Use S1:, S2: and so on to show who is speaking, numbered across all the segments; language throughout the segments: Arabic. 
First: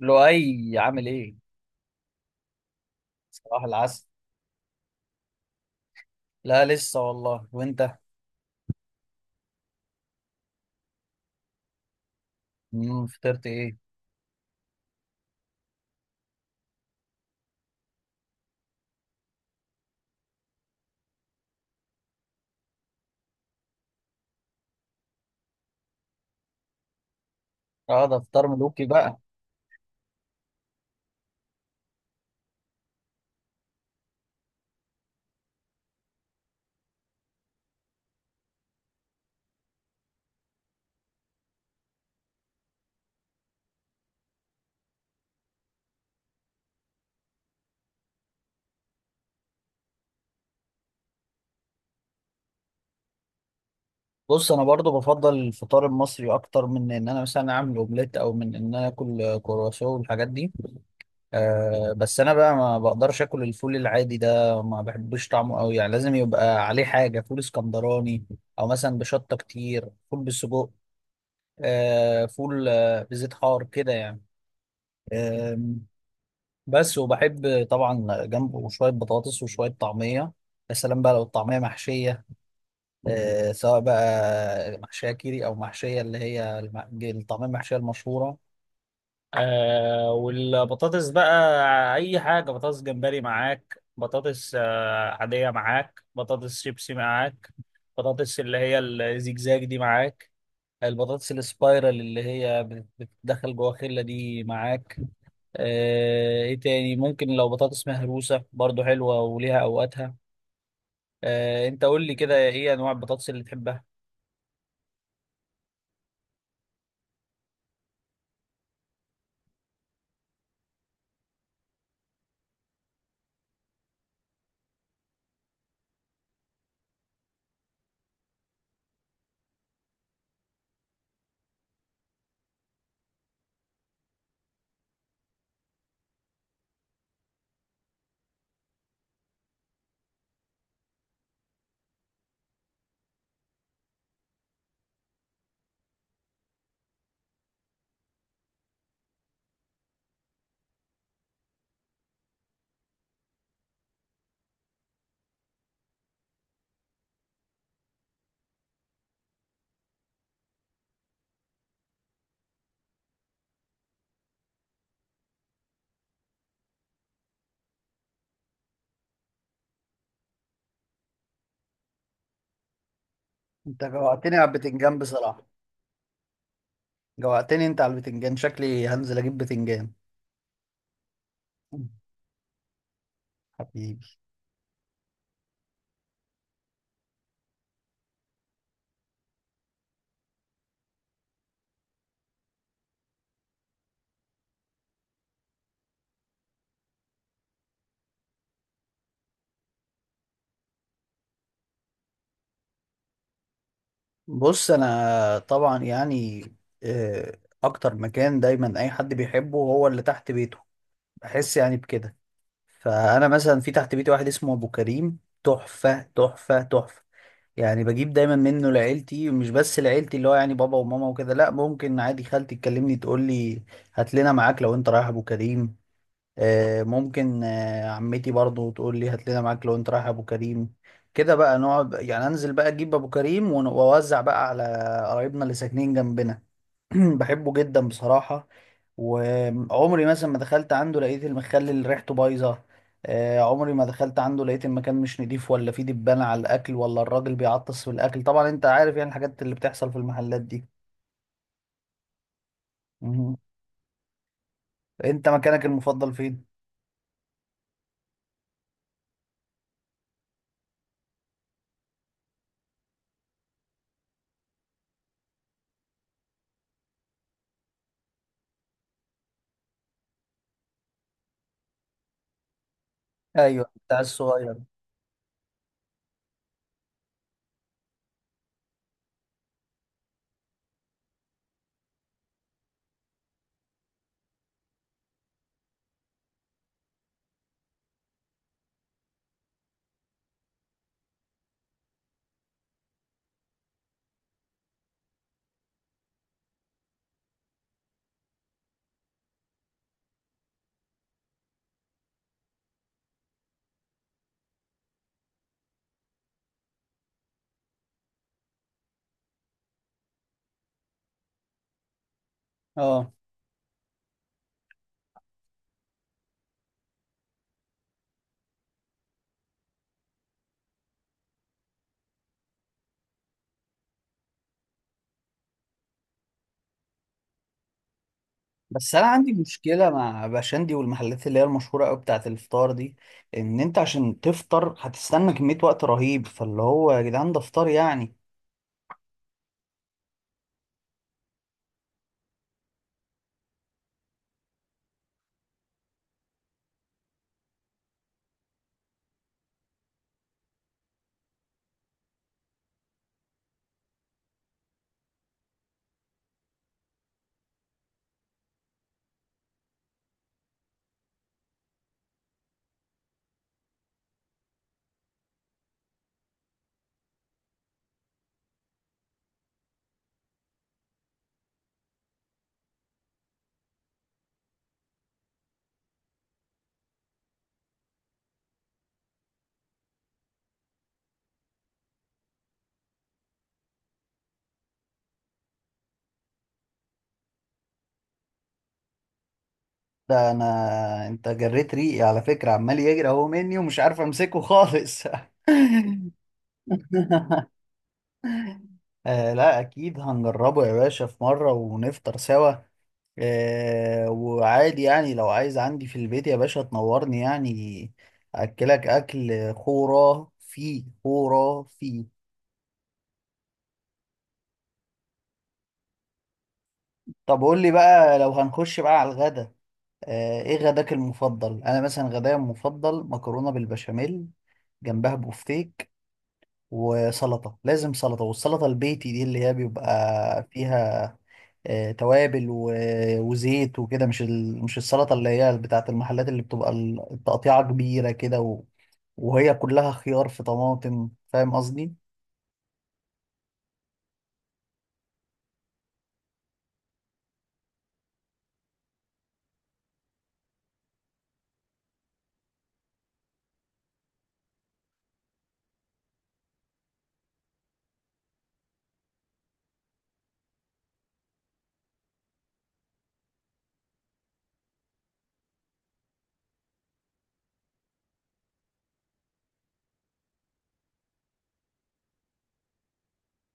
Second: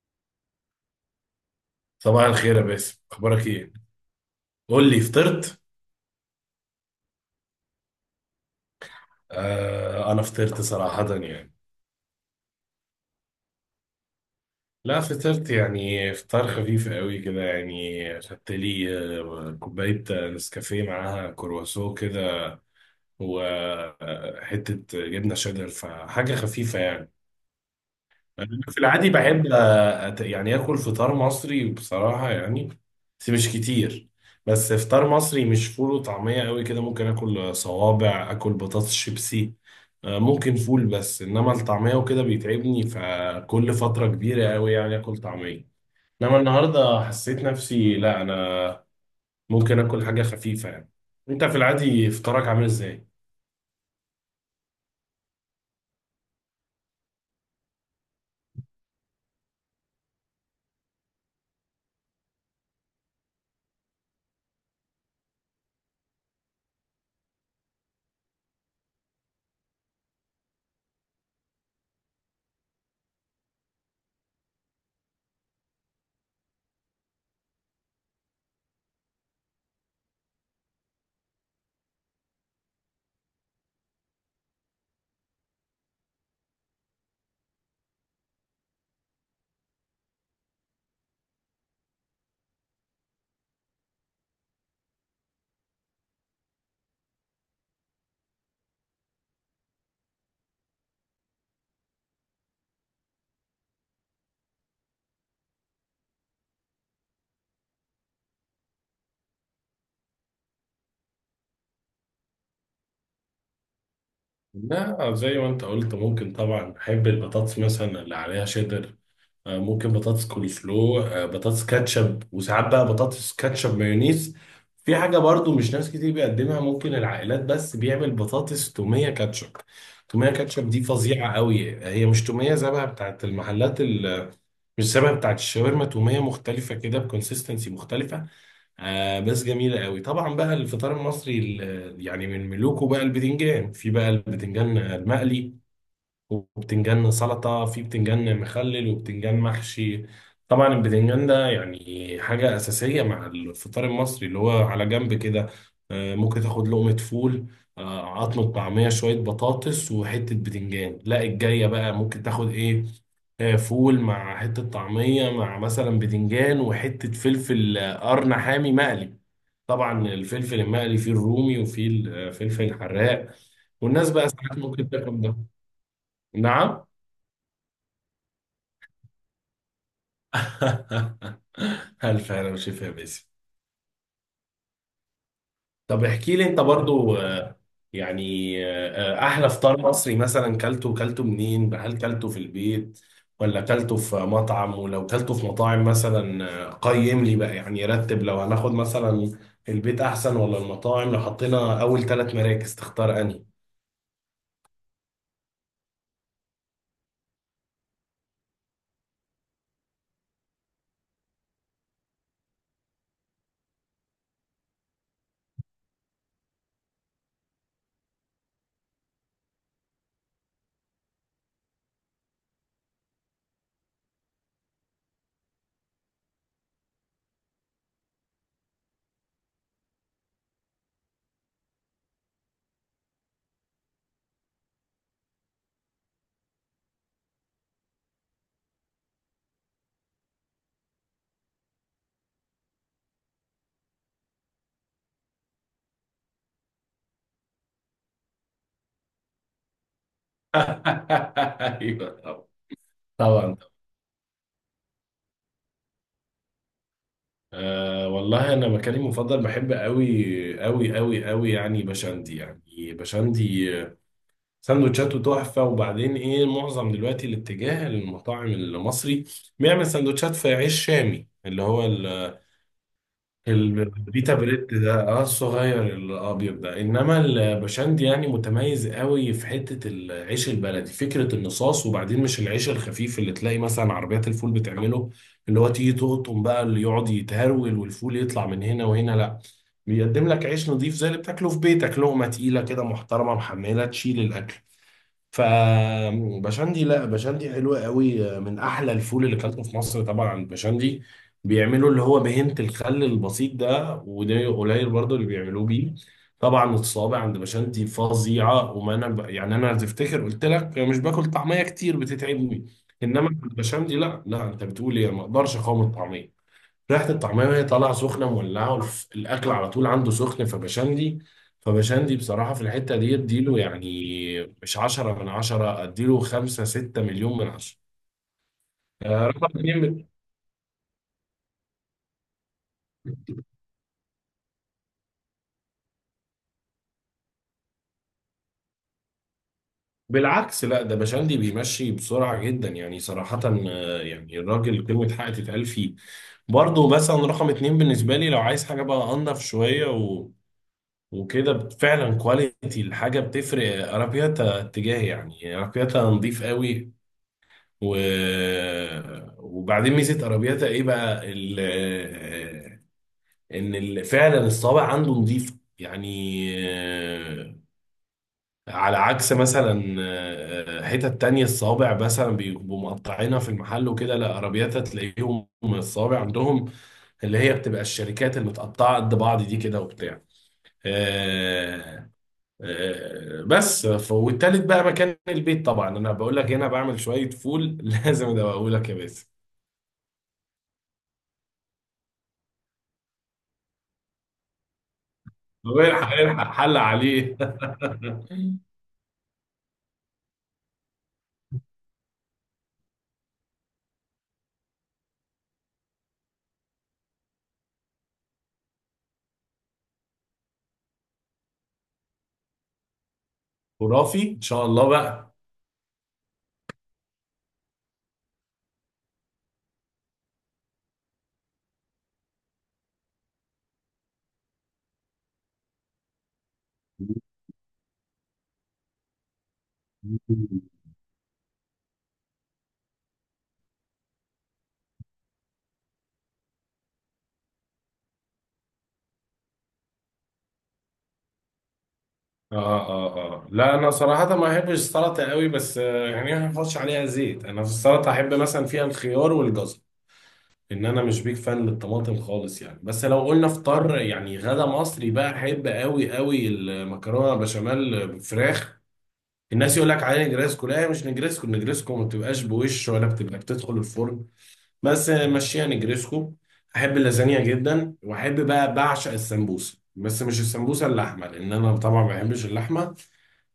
S1: لؤي عامل ايه؟
S2: صباح الخير يا باسم، اخبارك
S1: صباح
S2: ايه؟
S1: العسل.
S2: قول لي، فطرت؟
S1: لا لسه والله، وانت؟
S2: آه، انا فطرت صراحة يعني.
S1: فطرت ايه؟
S2: لا فطرت يعني فطار خفيف قوي كده يعني خدت لي كوباية نسكافيه معاها كرواسون كده، وحتة جبنة شيدر فحاجة خفيفة يعني.
S1: اه، ده فطار
S2: أنا في
S1: ملوكي
S2: العادي
S1: بقى.
S2: بحب يعني آكل فطار مصري بصراحة يعني، بس مش كتير. بس فطار مصري مش فول وطعمية قوي كده، ممكن آكل صوابع آكل بطاطس شيبسي. ممكن فول، بس إنما الطعمية وكده بيتعبني، فكل فترة كبيرة قوي يعني آكل طعمية. إنما النهاردة حسيت نفسي لا، أنا ممكن آكل حاجة خفيفة يعني. أنت في العادي فطارك عامل إزاي؟
S1: بص، انا برضو بفضل الفطار المصري اكتر من ان انا مثلا اعمل اومليت او من ان انا اكل كرواسون والحاجات دي. آه بس انا بقى ما بقدرش اكل الفول العادي ده، ما بحبش طعمه قوي يعني، لازم يبقى عليه حاجه. فول اسكندراني او مثلا بشطه، كتير فول بالسجق. آه فول، بزيت حار كده يعني. بس وبحب طبعا جنبه شوية بطاطس وشوية طعمية. يا سلام بقى لو الطعمية محشية! آه سواء بقى محشية كيري أو محشية اللي هي الطعمية المحشية المشهورة. آه والبطاطس بقى، اي حاجه، بطاطس جمبري معاك، بطاطس آه عاديه معاك، بطاطس شيبسي معاك، بطاطس اللي هي الزجزاج دي معاك، البطاطس السبايرال اللي هي بتدخل جوه خله دي معاك. ايه تاني ممكن؟ لو بطاطس مهروسة برضو حلوة وليها اوقاتها. انت قول لي كده، ايه انواع البطاطس اللي تحبها؟
S2: لا، زي ما انت قلت ممكن طبعا، بحب البطاطس مثلا اللي عليها شيدر، ممكن بطاطس كول سلو، بطاطس كاتشب، وساعات بقى بطاطس كاتشب مايونيز. في حاجة برضو مش ناس كتير بيقدمها، ممكن العائلات بس بيعمل بطاطس تومية كاتشب. تومية كاتشب دي فظيعة قوي، هي مش تومية زبها بتاعت المحلات مش شبه بتاعت الشاورما، تومية مختلفة كده بكونسيستنسي مختلفة. آه بس جميلة قوي. طبعا بقى الفطار المصري يعني من ملوكه بقى البتنجان، في بقى البتنجان المقلي، وبتنجان سلطة، في بتنجان مخلل، وبتنجان محشي. طبعا البتنجان ده يعني حاجة أساسية مع الفطار المصري اللي هو على جنب كده. ممكن تاخد لقمة فول، عظمة طعمية، شوية بطاطس، وحتة بتنجان. لا الجاية بقى ممكن تاخد إيه؟ فول مع حتة طعمية، مع مثلا بتنجان، وحتة فلفل، قرن حامي مقلي. طبعا الفلفل المقلي فيه الرومي وفيه الفلفل الحراق.
S1: انت
S2: والناس بقى
S1: جوعتني على
S2: ساعات ممكن
S1: البتنجان
S2: تاكل ده.
S1: بصراحة.
S2: نعم.
S1: جوعتني انت على البتنجان، شكلي هنزل اجيب بتنجان.
S2: ألف هلا وشفا يا باسم.
S1: حبيبي.
S2: طب احكي لي أنت برضو يعني أحلى فطار مصري مثلا كلته منين؟ هل كلته في البيت ولا كلته في مطعم؟ ولو كلته في مطاعم مثلا، قيم لي بقى، يعني رتب، لو هناخد مثلا البيت أحسن ولا المطاعم، لو حطينا أول ثلاث مراكز تختار أنهي؟
S1: بص انا طبعا يعني، آه، اكتر مكان دايما اي حد بيحبه هو اللي تحت بيته، بحس يعني بكده. فانا مثلا في تحت بيتي واحد اسمه ابو كريم، تحفة تحفة تحفة. يعني بجيب دايما منه لعيلتي، مش بس لعيلتي اللي هو يعني بابا وماما وكده، لا ممكن عادي خالتي تكلمني تقول لي هات لنا معاك لو انت رايح ابو كريم. ممكن عمتي برضو تقول لي هات لنا معاك لو انت رايح ابو كريم. كده بقى نقعد يعني، انزل بقى اجيب ابو كريم واوزع بقى على قرايبنا اللي ساكنين جنبنا. بحبه جدا بصراحة. وعمري مثلا ما دخلت عنده لقيت المخلل اللي ريحته بايظة. عمري ما دخلت عنده لقيت المكان مش نضيف، ولا فيه دبانة على الأكل، ولا الراجل بيعطس في الأكل. طبعا أنت عارف يعني الحاجات اللي بتحصل في المحلات دي.
S2: أيوه،
S1: مهم.
S2: طبعا.
S1: أنت مكانك المفضل فين؟
S2: أه والله انا مكاني المفضل بحب قوي قوي قوي قوي، يعني بشندي، يعني بشندي. سندوتشاته تحفه. وبعدين ايه، معظم دلوقتي الاتجاه للمطاعم المصري بيعمل سندوتشات في عيش شامي اللي هو
S1: أيوه بتاع
S2: البيتا
S1: الصغير.
S2: بريد ده، الصغير الابيض ده. انما البشندي يعني متميز قوي في حته العيش البلدي، فكره النصاص، وبعدين مش العيش الخفيف اللي تلاقي مثلا عربيات الفول بتعمله، اللي هو تيجي تقطم بقى اللي يقعد يتهرول، والفول يطلع من هنا وهنا. لا، بيقدم لك عيش نظيف زي اللي بتاكله في بيتك، لقمه تقيله كده محترمه، محمله، تشيل الاكل. فبشندي، لا بشندي حلوة قوي، من احلى الفول اللي اكلته في مصر طبعا بشندي. بيعملوا اللي هو بهنة الخل البسيط ده، وده قليل برضه اللي بيعملوه بيه. طبعا الصوابع عند بشندي فظيعة. يعني انا تفتكر قلت لك مش باكل طعمية كتير بتتعبني،
S1: أه،
S2: انما عند بشندي لا لا، انت بتقول ايه، أنا ما اقدرش اقاوم الطعمية. ريحة الطعمية وهي طالعة سخنة مولعة، الأكل على طول عنده سخن. فبشندي، فبشندي بصراحة في الحتة دي اديله يعني مش عشرة من عشرة، اديله خمسة ستة مليون من عشرة.
S1: بس أنا عندي
S2: رقم
S1: مشكلة
S2: اتنين،
S1: مع باشندي والمحلات اللي هي المشهورة أوي بتاعة الفطار دي، إن أنت عشان تفطر هتستنى كمية وقت رهيب، فاللي هو يا جدعان ده فطار يعني.
S2: بالعكس لا ده بشندي بيمشي بسرعة جدا يعني صراحة، يعني الراجل كلمة حق تتقال فيه. برضه مثلا رقم اتنين بالنسبة لي، لو عايز حاجة بقى أنضف شوية وكده، فعلا كواليتي الحاجة بتفرق. أرابياتا اتجاهي، يعني أرابياتا نظيف قوي. و... وبعدين ميزه ارابياتا ايه بقى، ان فعلا الصابع عنده نظيف يعني. آه، على عكس مثلا، حتت تانية الصابع مثلا بيبقوا مقطعينها في المحل وكده. لا ارابياتا تلاقيهم الصابع عندهم اللي هي بتبقى الشركات المتقطعه قد بعض دي كده وبتاع. آه، والتالت بقى مكان البيت، طبعا انا بقول لك هنا بعمل شويه فول لازم ابقى اقول لك يا باسم.
S1: ده انا انت جريت ريقي على فكرة، عمال يجري اهو مني ومش عارف امسكه خالص.
S2: هو يلحق حل عليه.
S1: آه لا، اكيد هنجربه يا باشا في مرة ونفطر سوا. وعادي يعني لو عايز عندي في البيت يا باشا تنورني يعني، اكلك اكل خرافي خرافي.
S2: خرافي ان شاء الله بقى.
S1: طب قول لي بقى لو هنخش بقى على الغدا، ايه غداك المفضل؟ انا مثلا غدايا المفضل مكرونة بالبشاميل جنبها بوفتيك وسلطة، لازم سلطة، والسلطة البيتي دي اللي هي بيبقى فيها توابل وزيت وكده، مش مش السلطة اللي هي بتاعة المحلات اللي بتبقى التقطيعة كبيرة كده وهي كلها خيار في طماطم، فاهم قصدي؟
S2: اه اه اه، لا انا صراحة ما احبش السلطة قوي بس، يعني ما احفظش عليها زيت، انا في السلطة احب مثلا فيها الخيار والجزر، ان انا مش بيك فان للطماطم خالص يعني. بس لو قلنا فطار يعني غدا مصري بقى، احب قوي قوي المكرونة بشاميل بفراخ. الناس يقول لك عليه نجريسكو، لا هي مش نجريسكو. نجريسكو ما بتبقاش بوش ولا بتبقى بتدخل الفرن، بس مشيها نجريسكو. احب اللازانيا جدا، واحب بقى بعشق السمبوسه، بس مش السمبوسه اللحمه لان انا طبعا ما بحبش اللحمه.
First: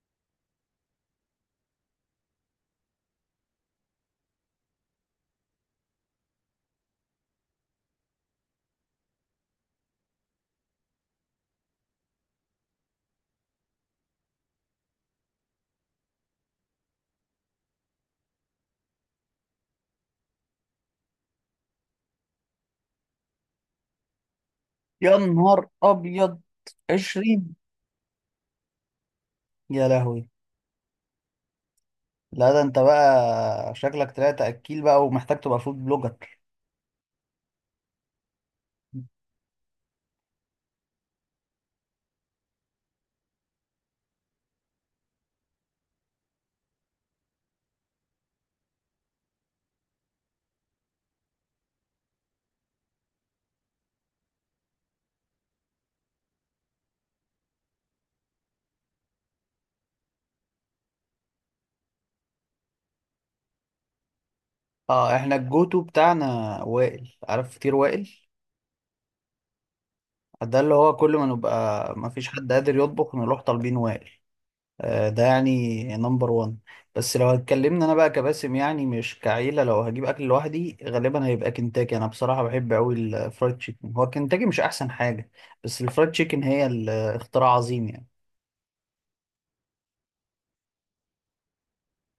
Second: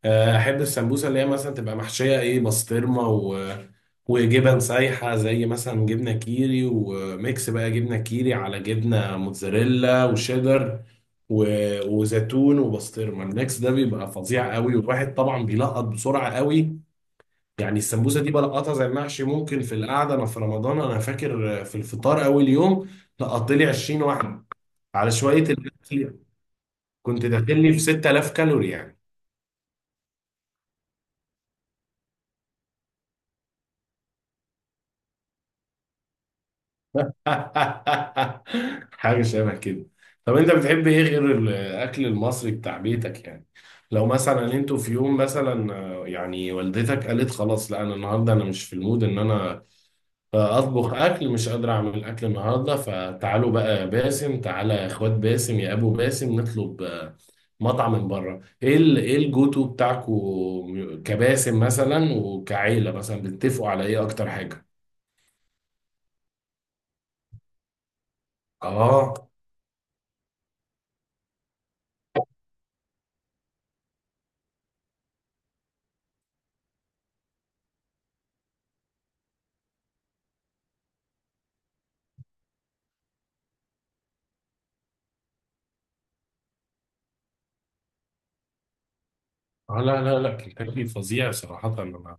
S2: احب السمبوسه اللي هي مثلا تبقى محشيه ايه، بسطرمه وجبن سايحه، زي مثلا جبنه كيري، وميكس بقى جبنه كيري على جبنه موتزاريلا وشيدر، و... وزيتون وبسطرمه. الميكس ده بيبقى فظيع قوي، والواحد طبعا بيلقط بسرعه قوي يعني. السمبوسه دي بلقطها زي المحشي ممكن في القعده. انا في رمضان، انا فاكر في الفطار اول يوم لقطت لي 20 واحده، على
S1: يا
S2: شويه
S1: نهار
S2: الاكل
S1: أبيض!
S2: كنت
S1: 20!
S2: داخل لي في 6,000 كالوري يعني.
S1: يا لهوي. لا ده انت بقى شكلك طلعت أكيل بقى ومحتاج تبقى فود بلوجر.
S2: حاجه شبه كده. طب انت بتحب ايه غير الاكل المصري بتاع بيتك يعني؟ لو مثلا انتوا في يوم مثلا، يعني والدتك قالت خلاص، لا انا النهارده انا مش في المود ان انا فاطبخ اكل، مش قادر اعمل اكل النهارده، فتعالوا بقى يا باسم، تعالى يا اخوات باسم، يا ابو باسم نطلب، مطعم من بره. ايه ايه الجوتو بتاعكو كباسم مثلا وكعيله، مثلا بتتفقوا على ايه اكتر حاجه؟
S1: اه احنا الجوتو بتاعنا وائل، عارف فطير وائل؟
S2: اه.
S1: ده اللي هو كل ما نبقى ما فيش حد قادر يطبخ نروح طالبين وائل. ده يعني نمبر وان. بس لو اتكلمنا انا بقى كباسم يعني مش كعيلة، لو هجيب اكل لوحدي غالبا هيبقى كنتاكي. انا بصراحة بحب قوي الفرايد تشيكن، هو كنتاكي مش احسن حاجة؟ بس الفرايد تشيكن هي الاختراع عظيم يعني.
S2: لا لا لا، كنتاكي فظيع صراحه. انا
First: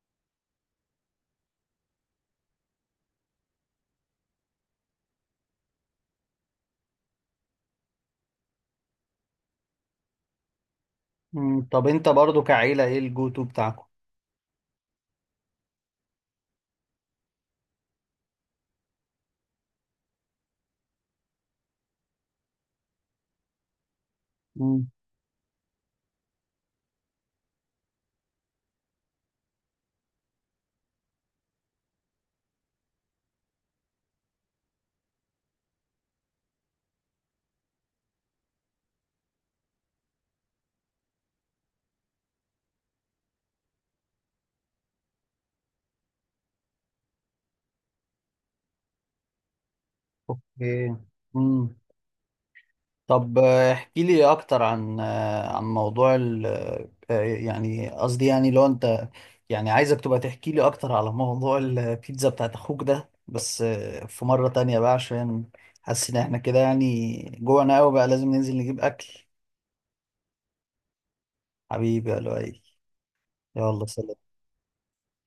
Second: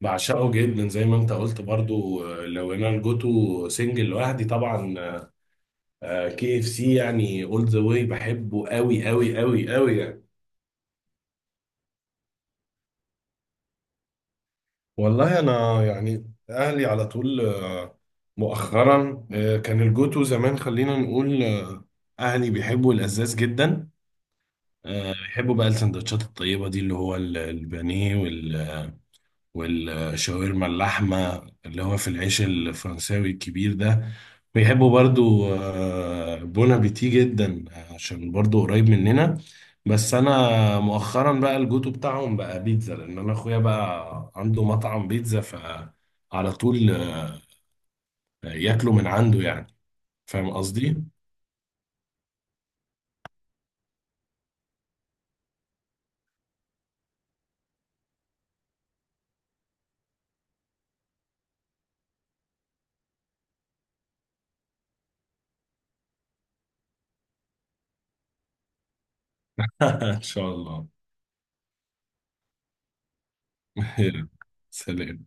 S2: بعشقه جدا زي ما انت قلت برضو. لو انا الجوتو سنجل لوحدي طبعا كي اف سي، يعني اول ذا واي، بحبه قوي قوي قوي قوي يعني.
S1: طب انت برضو كعيلة ايه الجو تو بتاعكم؟
S2: والله انا يعني اهلي على طول، مؤخرا، كان الجوتو زمان خلينا نقول، اهلي بيحبوا الازاز جدا.
S1: مم،
S2: بيحبوا بقى السندوتشات الطيبه دي اللي هو البانيه والشاورما اللحمة، اللي هو في العيش الفرنساوي الكبير ده. بيحبوا برضو بون ابيتي جدا عشان برضو قريب مننا. بس انا مؤخرا بقى الجوتو بتاعهم بقى بيتزا، لان انا اخويا بقى عنده مطعم بيتزا، فعلى طول ياكلوا من عنده يعني. فاهم
S1: اوكي.
S2: قصدي؟
S1: مم. طب احكي لي اكتر عن عن موضوع ال آه، يعني قصدي يعني لو انت، يعني عايزك تبقى تحكي لي اكتر على موضوع البيتزا بتاعت اخوك ده. بس في مرة تانية بقى، عشان حاسس ان احنا كده يعني جوعنا قوي بقى، لازم ننزل نجيب اكل.
S2: ان شاء الله.
S1: حبيبي يا لؤي، يلا سلام.
S2: سلام.